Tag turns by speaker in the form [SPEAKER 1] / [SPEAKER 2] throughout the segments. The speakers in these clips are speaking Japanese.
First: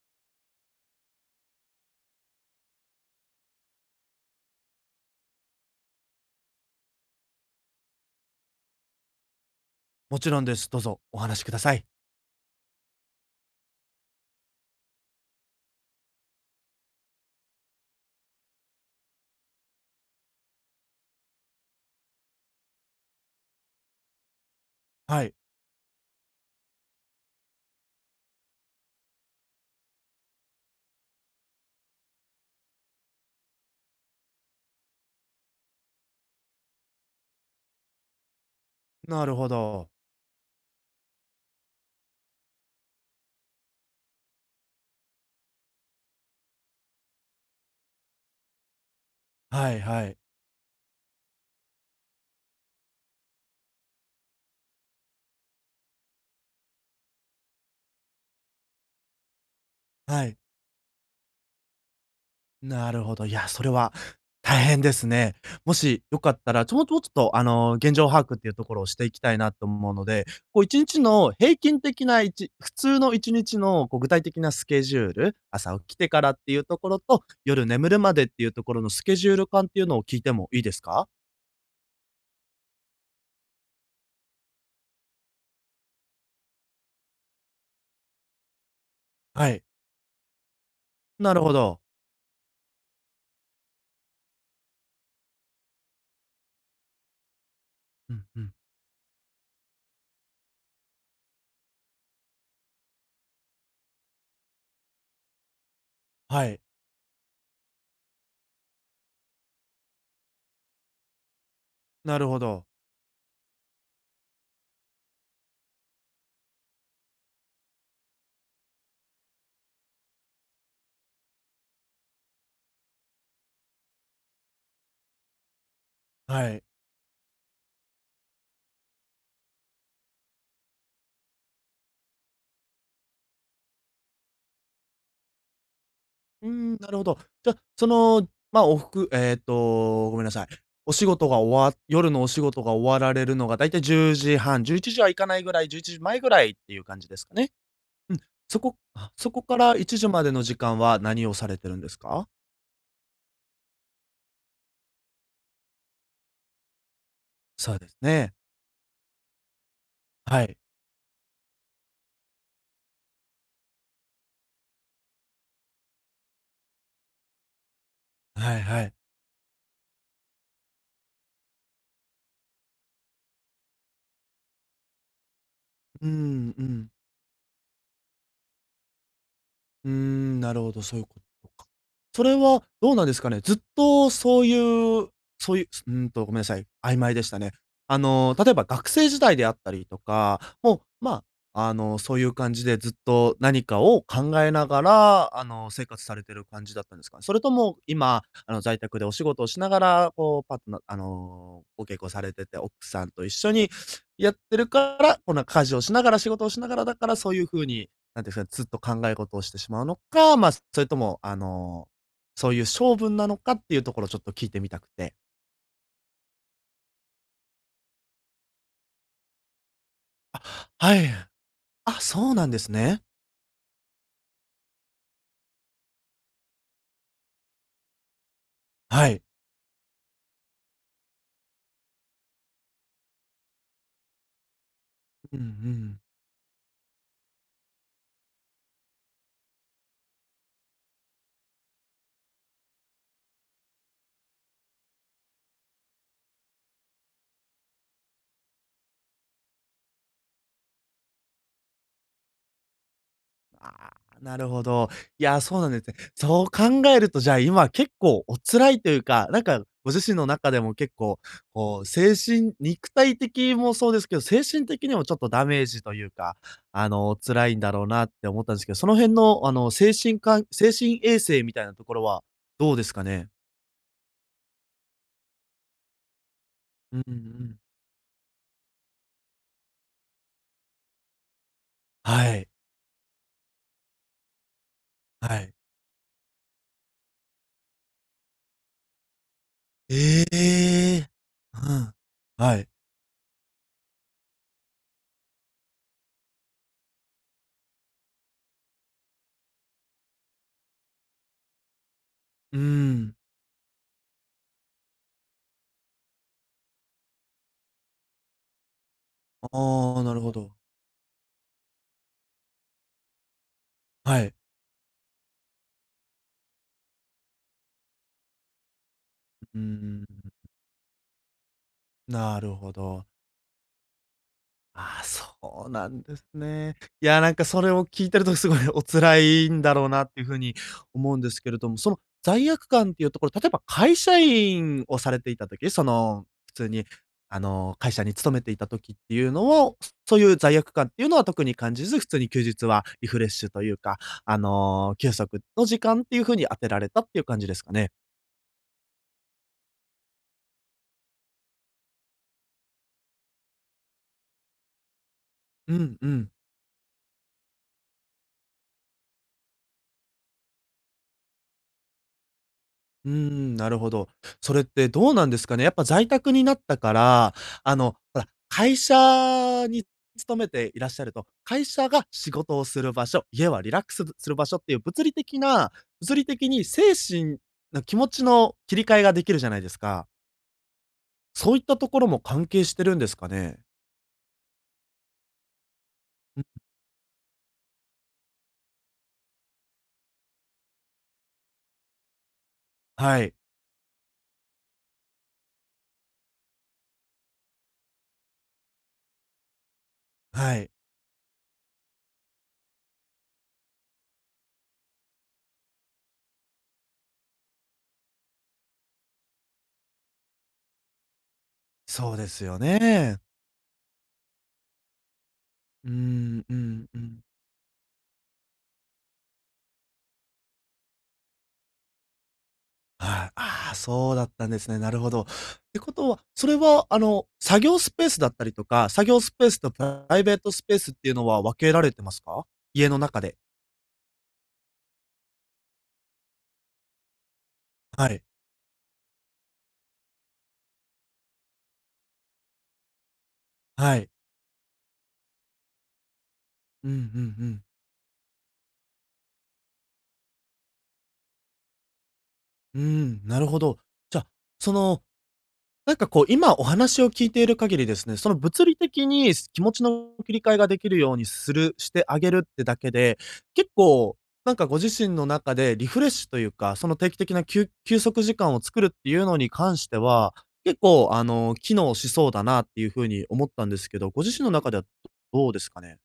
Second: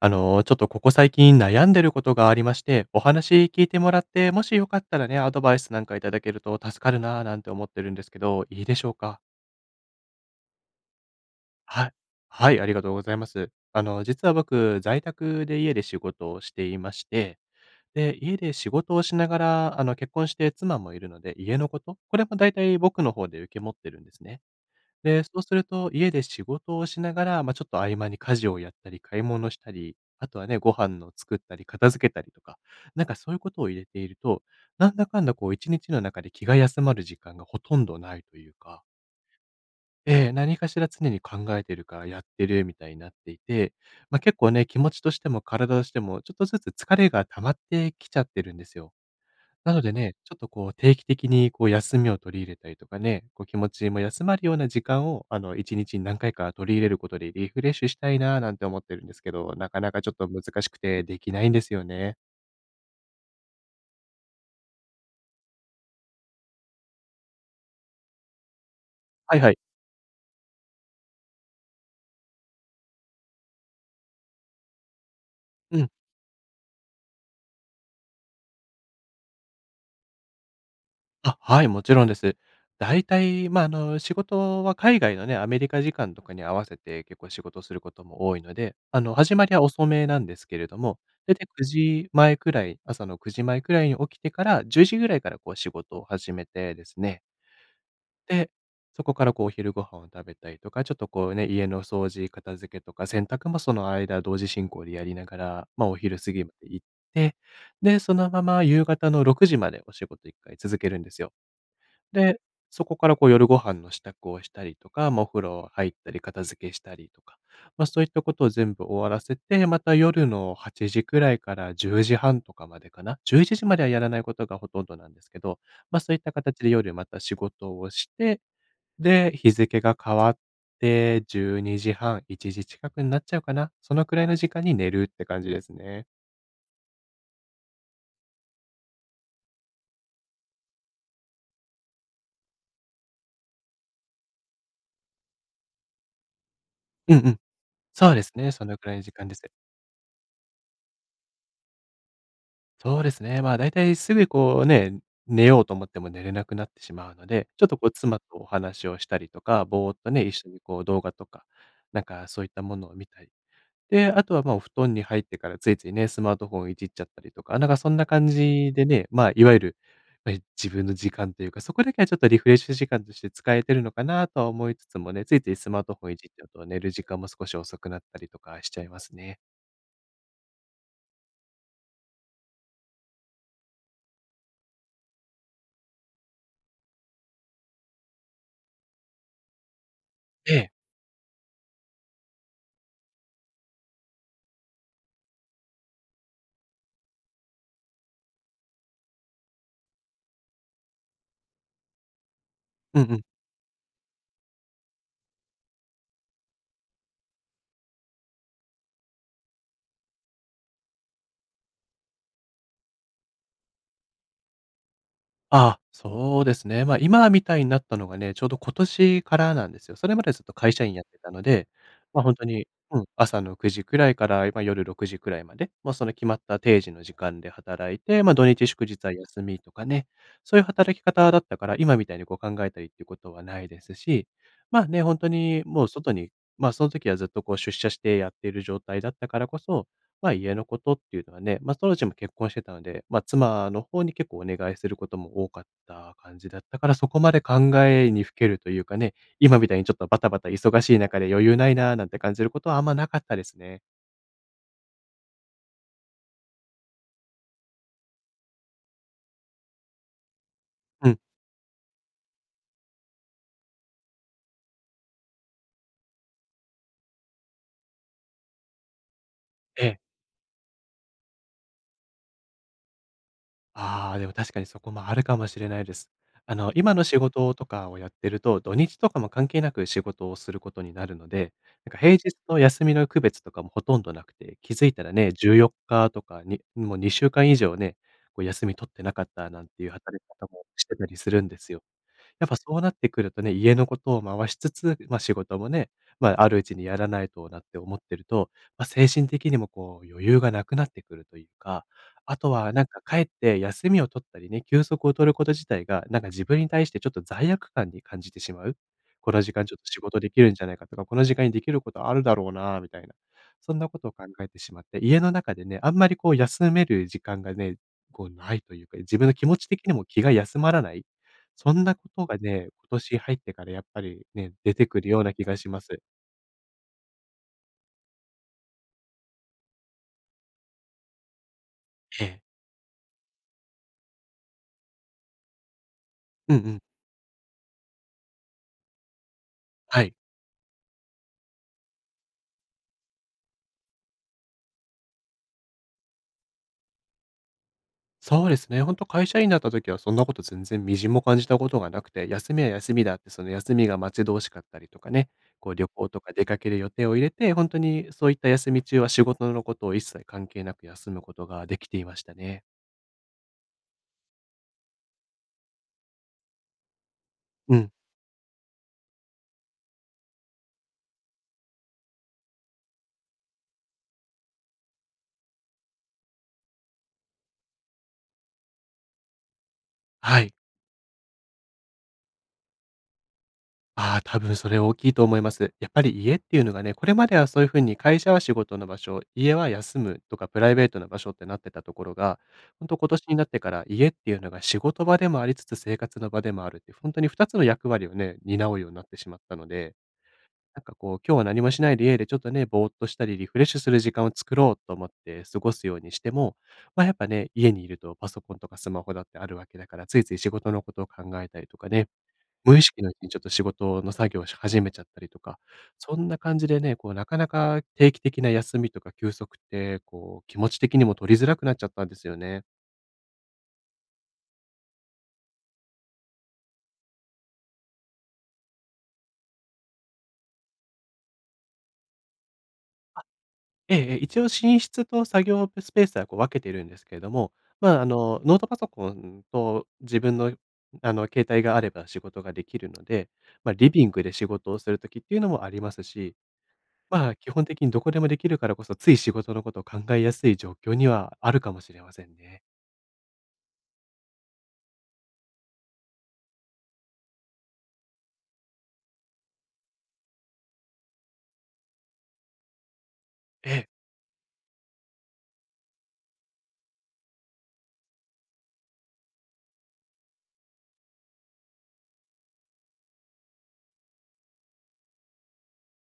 [SPEAKER 1] ちょっとここ最近悩んでることがありまして、お話聞いてもらって、もしよかったらね、アドバイスなんかいただけると助かるな、なんて思ってるんですけど、いいでしょうか？
[SPEAKER 2] もちろんです。どうぞお話しください。
[SPEAKER 1] はい。はい、ありがとうございます。実は僕、在宅で家で仕事をしていまして、で、家で仕事をしながら、結婚して妻もいるので、家のこと、これもだいたい僕の方で受け持ってるんですね。で、
[SPEAKER 2] は
[SPEAKER 1] そ
[SPEAKER 2] い。
[SPEAKER 1] うすると家で仕事をしながら、まあ、ちょっと合間に家事をやったり買い物したり、あとはね、ご飯の作ったり片付けたりとか、なんかそういうことを入れていると、なんだかんだこう1日の中で気が休まる時間がほとんどないというか、
[SPEAKER 2] なるほど。
[SPEAKER 1] ええ、何かしら常に考えてるからやってるみたいになっていて、まあ、結構ね、気持ちとしても体としてもちょっとずつ疲れが溜まってきちゃってるんですよ。
[SPEAKER 2] は
[SPEAKER 1] な
[SPEAKER 2] い
[SPEAKER 1] ので
[SPEAKER 2] は
[SPEAKER 1] ね、
[SPEAKER 2] い。
[SPEAKER 1] ちょっとこう定期的にこう休みを取り入れたりとかね、こう気持ちも休まるような時間を、1日に何回か取り入れることでリフレッシュしたいななんて思ってるんですけど、なかなかちょっ
[SPEAKER 2] は
[SPEAKER 1] と
[SPEAKER 2] い。
[SPEAKER 1] 難しくてできないんですよね。
[SPEAKER 2] なるほど。いや、それは大変ですね。もしよかったら、もうちょっと、現状把握っていうところをしていきた
[SPEAKER 1] は
[SPEAKER 2] い
[SPEAKER 1] いは
[SPEAKER 2] な
[SPEAKER 1] い。
[SPEAKER 2] と思うので、こう1日の平均的な、普通の1日のこう具体的なスケジュール、朝
[SPEAKER 1] う
[SPEAKER 2] 起
[SPEAKER 1] ん。
[SPEAKER 2] きてからっていうところと、夜眠るまでっていうところのスケジュール感っていうのを聞いてもいいですか？
[SPEAKER 1] あ、はい、もちろんです。だいたい、まあ、仕事は海外のね、アメリカ時間とかに合わせて結構仕事することも多いので、始ま
[SPEAKER 2] は
[SPEAKER 1] りは
[SPEAKER 2] い。
[SPEAKER 1] 遅めなんですけれども、だ
[SPEAKER 2] な
[SPEAKER 1] い
[SPEAKER 2] るほど。
[SPEAKER 1] 時前くらい、朝の9時前くらいに起きてから、1時ぐらいからこう仕事を始めてですね、
[SPEAKER 2] うんう
[SPEAKER 1] で、
[SPEAKER 2] ん。
[SPEAKER 1] そこからこうお昼ご飯を食べたりとか、ちょっとこうね、家の掃除、片付けとか、洗濯もその間同時進行でやりながら、ま、お昼過ぎ
[SPEAKER 2] は
[SPEAKER 1] ま
[SPEAKER 2] い。
[SPEAKER 1] で行って、で、そのまま夕方の6時までお仕事一回続けるんですよ。
[SPEAKER 2] なるほ
[SPEAKER 1] で、
[SPEAKER 2] ど。
[SPEAKER 1] そこからこう夜ご飯の支度をしたりとか、まあ、お風呂入ったり片付けしたりとか、まあ、そういったことを全部終わらせて、また夜の8時くらいから10時半とかまでかな、11時まではやらないことがほとんどなんですけど、まあ、そういった
[SPEAKER 2] は
[SPEAKER 1] 形
[SPEAKER 2] い。
[SPEAKER 1] で夜また仕事をして、で、日付が変わって、12時半、1時近くになっちゃうかな。そのくらいの時間に寝るって感じですね。
[SPEAKER 2] うーん、なるほど。じゃ、その、ま、あおふくえっと、ごめんなさい。お仕事が終わ夜のお仕事が終わられるのがだいたい10時半、11時はいかないぐらい、11時前ぐらいっていう感じ
[SPEAKER 1] う
[SPEAKER 2] で
[SPEAKER 1] ん
[SPEAKER 2] す
[SPEAKER 1] う
[SPEAKER 2] か
[SPEAKER 1] ん。
[SPEAKER 2] ね。
[SPEAKER 1] そう
[SPEAKER 2] うん。
[SPEAKER 1] ですね、そのくらいの時間
[SPEAKER 2] そ
[SPEAKER 1] です。
[SPEAKER 2] こから1時までの時間は何をされてるんですか？
[SPEAKER 1] そうですね、まあ、だいたいすぐこうね、寝ようと思っても寝れなくなってしまうので、ちょっ
[SPEAKER 2] そ
[SPEAKER 1] と
[SPEAKER 2] う
[SPEAKER 1] こ
[SPEAKER 2] で
[SPEAKER 1] う
[SPEAKER 2] す
[SPEAKER 1] 妻
[SPEAKER 2] ね。
[SPEAKER 1] とお話をしたりとか、ぼーっとね、一
[SPEAKER 2] は
[SPEAKER 1] 緒
[SPEAKER 2] い。
[SPEAKER 1] にこう動画とか、なんかそういったものを見たりで、あとは、ま、お布団に入ってからついついね、スマートフォンいじっちゃったりとか、なんかそんな感
[SPEAKER 2] はい
[SPEAKER 1] じ
[SPEAKER 2] は
[SPEAKER 1] で
[SPEAKER 2] い。
[SPEAKER 1] ね、まあ、いわゆる、ま、自分の時間というか、そこだけはちょっとリフレッシュ時間として使えてるのかなとは思いつつもね、ついついスマートフ
[SPEAKER 2] う
[SPEAKER 1] ォンいじっちゃう
[SPEAKER 2] んう
[SPEAKER 1] と寝
[SPEAKER 2] ん。
[SPEAKER 1] る時間も少し遅くなったりとかしちゃいますね。
[SPEAKER 2] うーん、なるほど、そういうことか。それはどうなんですかね。ずっとう、そういう、ごめんなさい、曖昧でしたね。例えば学生時代であったりとか、
[SPEAKER 1] ええ。
[SPEAKER 2] もう、まあ、そういう感じでずっと何かを考えながら、生活されてる感じだったんですか？それとも今、在宅でお仕事をしながら、こう、パートナーご結婚されてて、奥
[SPEAKER 1] うん
[SPEAKER 2] さん
[SPEAKER 1] うん。
[SPEAKER 2] と一緒にやってるから、こんな家事をしながら、仕事をしながらだから、そういう風になんていうんですかねずっと考え事をしてしまうのか、まあ、それとも、そういう性分なのかっていうところをちょっと聞いてみたくて。
[SPEAKER 1] あ、そうですね。まあ、今みたいになったのがね、ちょうど今年からなんですよ。それまで
[SPEAKER 2] あ、
[SPEAKER 1] ずっと会社員
[SPEAKER 2] は
[SPEAKER 1] やっ
[SPEAKER 2] い。
[SPEAKER 1] てたので、
[SPEAKER 2] あ、
[SPEAKER 1] ま、あ、
[SPEAKER 2] そ
[SPEAKER 1] 本
[SPEAKER 2] う
[SPEAKER 1] 当
[SPEAKER 2] なんで
[SPEAKER 1] に、
[SPEAKER 2] す
[SPEAKER 1] う
[SPEAKER 2] ね。
[SPEAKER 1] ん、朝の9時くらいから、まあ、夜6時くらいまで、まあ、その決まった定時の時間で働いて、まあ、土日祝日
[SPEAKER 2] は
[SPEAKER 1] は
[SPEAKER 2] い。
[SPEAKER 1] 休みとかね、そういう働き方だったから、今みたいにこう考えたりっていうことはないですし、まあね、本当
[SPEAKER 2] うんう
[SPEAKER 1] にもう
[SPEAKER 2] ん、
[SPEAKER 1] 外に、まあ、その時はずっとこう出社してやっている状態だったからこそ、まあ、家のことっていうのはね、まあ、当時も結婚してたので、まあ、妻の方に結構お願いすることも多かった感じだったから、そこまで考えにふけるというかね、今みたいにちょっとバタバタ忙しい中で余裕ないなーなんて感じることはあんまなかったですね。
[SPEAKER 2] ああ、なるほど。いや、そうなんですね。そう考えると、じゃあ、今結構お辛いというか、なんかご自身の中でも結
[SPEAKER 1] うん、
[SPEAKER 2] 構、こう、精神肉体的もそうですけど、精神的にもちょっとダメージというか、辛いんだろうなって思ったんですけど、その辺の、
[SPEAKER 1] ええ。
[SPEAKER 2] 精神衛生みたいなところはどうですかね？
[SPEAKER 1] ああ、でも確かにそこもあるかもしれないです。今
[SPEAKER 2] う
[SPEAKER 1] の
[SPEAKER 2] んう
[SPEAKER 1] 仕事
[SPEAKER 2] ん、
[SPEAKER 1] とかをやってると、土日とかも関係なく仕事をすることになるので、なんか平
[SPEAKER 2] は
[SPEAKER 1] 日
[SPEAKER 2] い、
[SPEAKER 1] と休みの区別とかもほとんどなくて、気づいたらね、
[SPEAKER 2] はい。
[SPEAKER 1] 14日とかに、もう2週間以上ね、こう休み取ってなかったなんていう働
[SPEAKER 2] え
[SPEAKER 1] き方もしてた
[SPEAKER 2] え。
[SPEAKER 1] りするんです
[SPEAKER 2] う
[SPEAKER 1] よ。
[SPEAKER 2] ん。
[SPEAKER 1] やっぱ
[SPEAKER 2] は
[SPEAKER 1] そ
[SPEAKER 2] い。
[SPEAKER 1] うなってくるとね、家のことを回しつつ、まあ、仕事もね、まあ、あるうちにやらないとなって思ってると、まあ、精神的にもこう余裕がなくなってくるというか、あと
[SPEAKER 2] うー
[SPEAKER 1] はなんか
[SPEAKER 2] ん。
[SPEAKER 1] 帰って休みを取ったりね、休息を取ること自体が、なんか自分に対してちょっと罪悪感に感じてしまう。この時間ちょっと
[SPEAKER 2] あ
[SPEAKER 1] 仕
[SPEAKER 2] あ、な
[SPEAKER 1] 事
[SPEAKER 2] る
[SPEAKER 1] で
[SPEAKER 2] ほ
[SPEAKER 1] きるん
[SPEAKER 2] ど。
[SPEAKER 1] じゃないかとか、この時間にできることあるだろうなみたいな、そんなことを考
[SPEAKER 2] はい。
[SPEAKER 1] えてしまって、家の中でね、あんまりこう休める時間がね、こうないというか、自分の気持
[SPEAKER 2] う
[SPEAKER 1] ち的にも
[SPEAKER 2] ー
[SPEAKER 1] 気が
[SPEAKER 2] ん。
[SPEAKER 1] 休まらない。そんなことが
[SPEAKER 2] なる
[SPEAKER 1] ね、
[SPEAKER 2] ほ
[SPEAKER 1] 今
[SPEAKER 2] ど。
[SPEAKER 1] 年入ってからやっぱりね、出て
[SPEAKER 2] あ
[SPEAKER 1] く
[SPEAKER 2] あ、
[SPEAKER 1] るような
[SPEAKER 2] そ
[SPEAKER 1] 気がし
[SPEAKER 2] う
[SPEAKER 1] ま
[SPEAKER 2] な
[SPEAKER 1] す。
[SPEAKER 2] んですね。いや、なんかそれを聞いてるとすごい お辛いんだろうなっていう風に思うんですけれども、その
[SPEAKER 1] ええ。
[SPEAKER 2] 罪悪感っていうところ、例えば会社員をされていた時、その、普
[SPEAKER 1] うん
[SPEAKER 2] 通
[SPEAKER 1] うん。
[SPEAKER 2] に、会社に勤めていた時っていうのを、
[SPEAKER 1] はい。
[SPEAKER 2] そういう罪悪感っていうのは特に感じず、普通に休日はリフレッシュというか、休息の時間っていう風に当てられたっていう感じですかね？
[SPEAKER 1] そうですね、ほんと会社員だった時はそんなこと全然みじんも感じたことがなくて、休みは休みだって、その休みが待ち遠しかったりとかね、こう
[SPEAKER 2] う
[SPEAKER 1] 旅
[SPEAKER 2] ん
[SPEAKER 1] 行
[SPEAKER 2] う
[SPEAKER 1] と
[SPEAKER 2] ん。
[SPEAKER 1] か出かける予定を入れて、ほんとにそういった休み中は仕事のことを一切関係なく休むことができていましたね。
[SPEAKER 2] うーん、なるほど。それってどうなんですかね。やっぱ在宅になったから、
[SPEAKER 1] うん、
[SPEAKER 2] ほら、会社に勤めていらっしゃると、会社が仕事をする場所、家はリラックスする場所っていう物理的に精神の気持ちの切り替えができるじゃないですか。
[SPEAKER 1] はい。
[SPEAKER 2] そういったところも関係してるんですかね？
[SPEAKER 1] ああ、多分それ大きいと思います。やっぱり家っ
[SPEAKER 2] うん、
[SPEAKER 1] ていうのがね、これまではそういう風に会社は仕事の場所、家は休むとかプライベートな場所ってなってたところが、本当今年
[SPEAKER 2] はい、
[SPEAKER 1] になってから家っていうのが仕事場でもありつつ生活の場でもあるっていう、ほんに2つの役割をね、担うようになってしまったので、
[SPEAKER 2] はい、
[SPEAKER 1] なんかこう、今日は何もしないで家でちょっとね、ぼーっとしたりリフレッシュする時間を作ろうと思って過ごすようにしても、ま、やっぱね、家にいるとパソコンとかスマホだってあるわけだから、ついつい仕事のことを考えたりとかね、
[SPEAKER 2] そうですよ
[SPEAKER 1] 無意識のう
[SPEAKER 2] ね。
[SPEAKER 1] ちにちょっと仕事の作業をし始めちゃったりとか、
[SPEAKER 2] う
[SPEAKER 1] そんな
[SPEAKER 2] ん、う
[SPEAKER 1] 感じで
[SPEAKER 2] ん、
[SPEAKER 1] ね、
[SPEAKER 2] う
[SPEAKER 1] こう
[SPEAKER 2] ん。
[SPEAKER 1] なかなか定期的な休みとか休息って、こう気持ち的にも取りづらくなっちゃったんですよね。
[SPEAKER 2] はい。ああ、そうだったんですね。なるほど。ってことは、それは、作業スペースだったりとか、作業スペースとプライベートスペースっていうのは分けられてますか？家の中で。
[SPEAKER 1] ええええ、一応寝室と作業スペースはこう分けているんですけれども、まあ、
[SPEAKER 2] はい。
[SPEAKER 1] ノートパソコンと自分の、携帯があれば仕事ができるので、まあ、リ
[SPEAKER 2] は
[SPEAKER 1] ビン
[SPEAKER 2] い。
[SPEAKER 1] グで仕事をする時っていうのもありますし、
[SPEAKER 2] うんうんう
[SPEAKER 1] まあ、基
[SPEAKER 2] ん。
[SPEAKER 1] 本的にどこでもできるからこそ、つい仕事のことを考えやすい状況にはあるかもしれませんね。
[SPEAKER 2] うーん、なるほど。じゃ、そのなんかこう、今お話を聞いている限りですね、その物理的に気持ちの切り替えができるようにしてあげるってだけで、
[SPEAKER 1] え
[SPEAKER 2] 結
[SPEAKER 1] え。
[SPEAKER 2] 構なんかご自身の中でリフレッシュというか、その定期的な休息時間を作るっていうのに関しては、結構機能しそうだなっていう風に思ったんですけど、ご自身の中ではどうですかね？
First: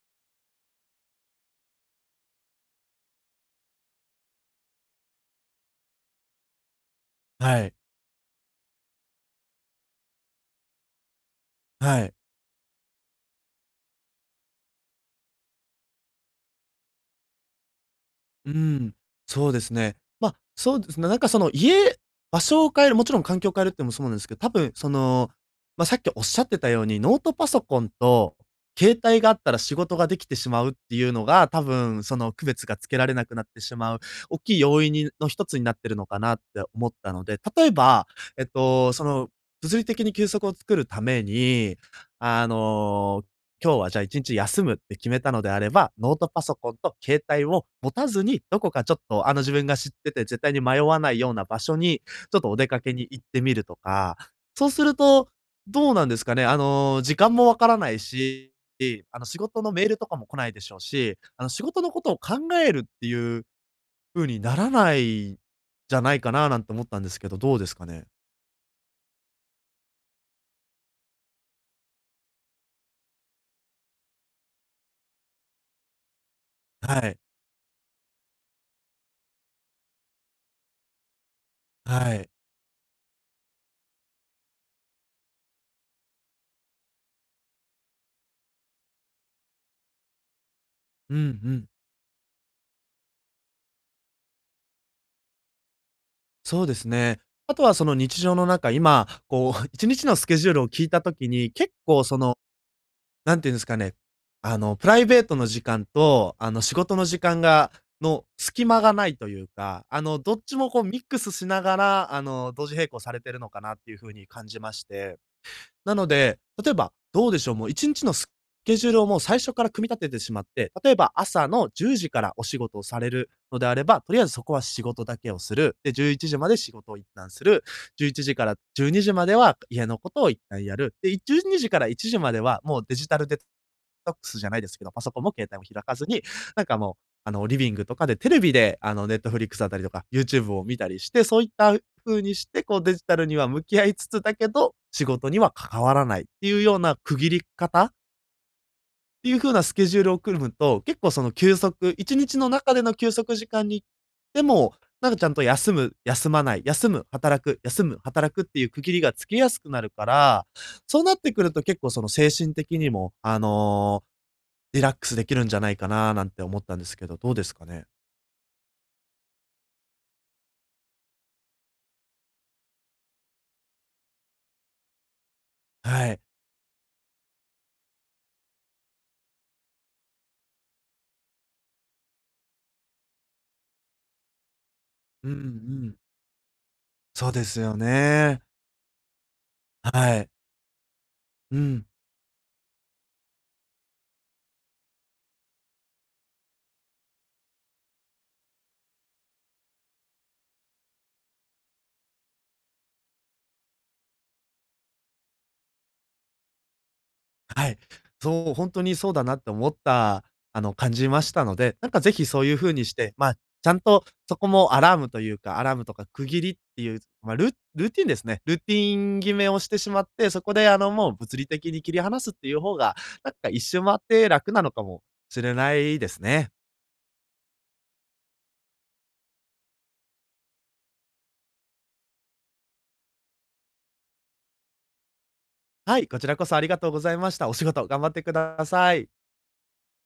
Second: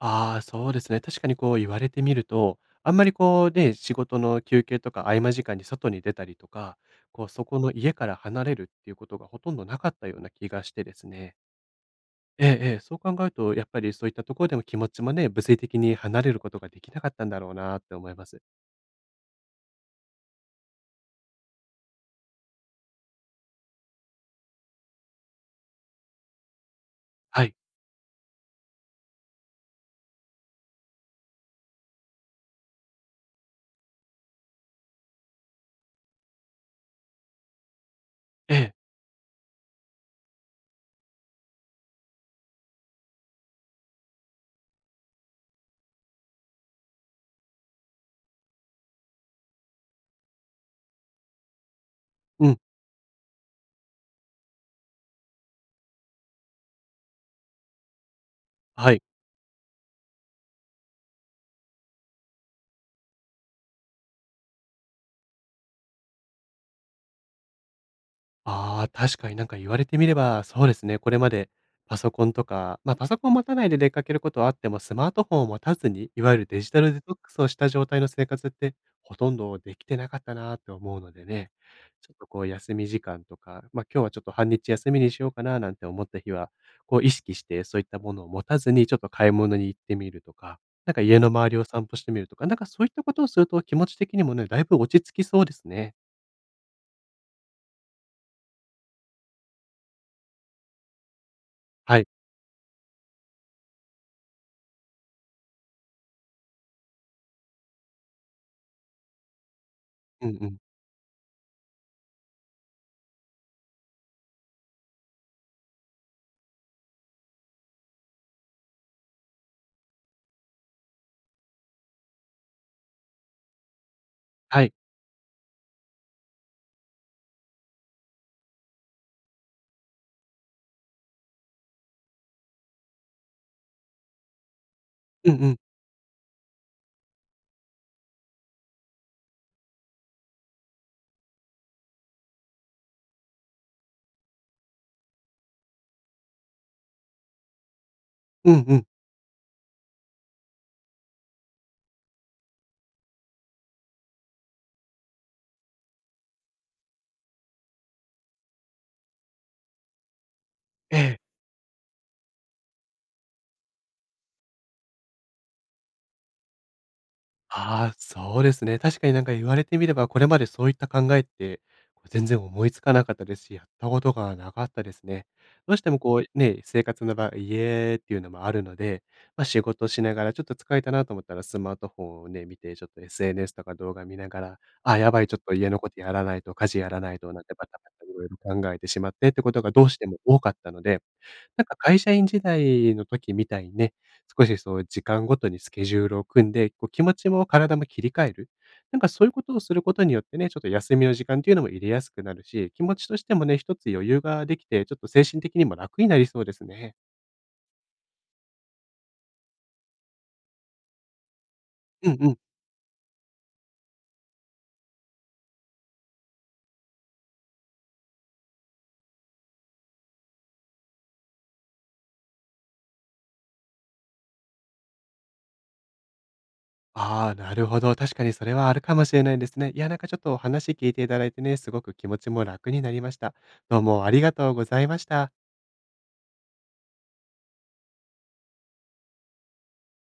[SPEAKER 1] ああ、そうですね。確かにこう言われてみると、あんまりこうね、仕事の休憩とか合間時間に外に出たりとか、こうそこ
[SPEAKER 2] は
[SPEAKER 1] の
[SPEAKER 2] い。
[SPEAKER 1] 家から離れるっていうことがほとんどなかったような気がしてですね。
[SPEAKER 2] はい。
[SPEAKER 1] ええええ、そう考えると、やっぱりそういったところでも気持ちもね、物理的に離れることができなかったんだろうなって思います。
[SPEAKER 2] うーん、そうですね。まあ、そうですね、なんかその家、場所を変える、もちろん環境を変えるってのもそうなんですけど、多分その、まあ、さっきおっしゃってたように、ノート
[SPEAKER 1] は
[SPEAKER 2] パ
[SPEAKER 1] い。
[SPEAKER 2] ソコンと携帯があったら仕事ができてしまうっていうのが、多分その区別がつけられなくなってしまう、大きい要因にの一つになってるのかなって思ったので、例えば、
[SPEAKER 1] ええ。
[SPEAKER 2] その、物理的に休息を作るために、あの今日はじゃあ一日休むって決めたのであれば、ノートパソコンと携帯を持たずに、どこかちょっと自分が知ってて絶対に迷わないような場所に、ちょっ
[SPEAKER 1] う
[SPEAKER 2] とお
[SPEAKER 1] ん。
[SPEAKER 2] 出かけに行ってみるとか、そうすると、どうなんですかね、時間もわからないし、
[SPEAKER 1] はい。
[SPEAKER 2] あの仕事のメールとかも来ないでしょうし、あの仕事のことを考えるっていう風にならないじゃないかななんて思ったんですけど、どうですかね？
[SPEAKER 1] ああ、確かになんか言われてみれば、そうですね。これまでパソコンとか、ま、パソコン持たないで出かけることはあっても、スマートフォンを持たずに、いわゆるデジタル
[SPEAKER 2] は
[SPEAKER 1] デトッ
[SPEAKER 2] い。
[SPEAKER 1] クスをした状態の生活って、ほとんどできてなかったなって思うのでね。ちょ
[SPEAKER 2] は
[SPEAKER 1] っと
[SPEAKER 2] い。
[SPEAKER 1] こう休み時間とか、ま、今日はちょっと半日休みにしようかななんて思った日は、こう意識して、そういったものを持たずにちょっと買い物に行ってみるとか、なんか
[SPEAKER 2] う
[SPEAKER 1] 家
[SPEAKER 2] ん
[SPEAKER 1] の
[SPEAKER 2] う
[SPEAKER 1] 周りを
[SPEAKER 2] ん、
[SPEAKER 1] 散歩してみるとか、なんかそういったことをすると気持ち的にもね、だいぶ落ち着きそうですね。
[SPEAKER 2] そうですね。あとはその日常の中、今、こう、1日のスケジュールを聞いた時に、結
[SPEAKER 1] は
[SPEAKER 2] 構
[SPEAKER 1] い。
[SPEAKER 2] その、なんていうんですかね、プライベートの時間と、仕事の時間の隙間がないというか、
[SPEAKER 1] う
[SPEAKER 2] ど
[SPEAKER 1] ん
[SPEAKER 2] っ
[SPEAKER 1] う
[SPEAKER 2] ち
[SPEAKER 1] ん。
[SPEAKER 2] もこうミックスしながら、同時並行されてるのかなっていうふうに感じまして。なので、例えば、どうでしょう、もう1日のスケジュールをもう最初から組み立ててしまって、例えば朝の10時からお仕事をされるのであれば、とりあえずそこは
[SPEAKER 1] はい。
[SPEAKER 2] 仕事だけをする。で、11時まで仕事を一旦する。11時から12時までは家のことを一旦やる。で、12時から1時まではもうデジタルデトックスじゃないですけど、パソコン
[SPEAKER 1] う
[SPEAKER 2] も
[SPEAKER 1] んう
[SPEAKER 2] 携
[SPEAKER 1] ん。
[SPEAKER 2] 帯も開かずに、なんかもうリビングとかでテレビで、ネットフリックスだったりとか、YouTube を見たりして、そういった風にして、こう、デジタルには向き合いつつだけど、仕事には関わらないっていうような区切り方っ
[SPEAKER 1] うんうん。
[SPEAKER 2] ていう風なスケジュールを組むと、結構その休息1日の中での休息時間にでも、なんかちゃんと休む、休まない、休む、働く、休む、働くっていう区切りがつきやすくなるから、
[SPEAKER 1] え
[SPEAKER 2] そうなっ
[SPEAKER 1] え。
[SPEAKER 2] てくると結構その精神的にも、リラックスできるんじゃないかななんて思ったんですけど、どうですかね？
[SPEAKER 1] ああ、そうですね。確かになんか言われてみれば、これまでそういった考えって、こう全然思いつかなかったですし、やったことがなかったですね。どうしても
[SPEAKER 2] はい。
[SPEAKER 1] こう、ね、生活の場合、家っていうのもあるので、まあ、仕事しながらちょっと疲れたなと思ったらスマートフォンをね、見て、ちょっと SNS とか動画見ながら、あ、やばい、
[SPEAKER 2] うん
[SPEAKER 1] ち
[SPEAKER 2] う
[SPEAKER 1] ょっと家のこ
[SPEAKER 2] ん。
[SPEAKER 1] とやらないと、家事やらない
[SPEAKER 2] そ
[SPEAKER 1] と
[SPEAKER 2] う
[SPEAKER 1] なん
[SPEAKER 2] で
[SPEAKER 1] て
[SPEAKER 2] す
[SPEAKER 1] バ
[SPEAKER 2] よ
[SPEAKER 1] タバタいろいろ
[SPEAKER 2] ね。
[SPEAKER 1] 考えてしまってってことがどう
[SPEAKER 2] は
[SPEAKER 1] しても
[SPEAKER 2] い。
[SPEAKER 1] 多かったので、
[SPEAKER 2] う
[SPEAKER 1] なんか
[SPEAKER 2] ん。
[SPEAKER 1] 会社員時代の時みたいにね、少しそう時間ごとにスケジュールを組んで、こう気持ちも体も切り替える。なんかそういうことをすることによってね、ちょっと休みの時間っていうのも入れやすくなるし、気持ちとしてもね、一つ余裕ができて、ちょっと精神的にも楽になりそうですね。
[SPEAKER 2] はい。そう、ほんとにそうだなって思った、あの、感じましたので、なんか
[SPEAKER 1] うん
[SPEAKER 2] ぜひ
[SPEAKER 1] うん。
[SPEAKER 2] そういう風にして、ま、ちゃんとそこもアラームというか、アラームとか区切りっていう、ま、ルーティンですね。ルーティン決めをしてしまって、そこで、もう物理的に切り離すっていう方が、なんか一周回って楽なのかもしれないですね。
[SPEAKER 1] ああ、なるほど。確かにそれはあるかもしれないですね。いや、なんかちょっとお話聞いていただいてね、すごく気持ちも楽になりました。どうもありがとうございました。
[SPEAKER 2] はい、こちらこそありがとうございました。お仕事頑張ってください。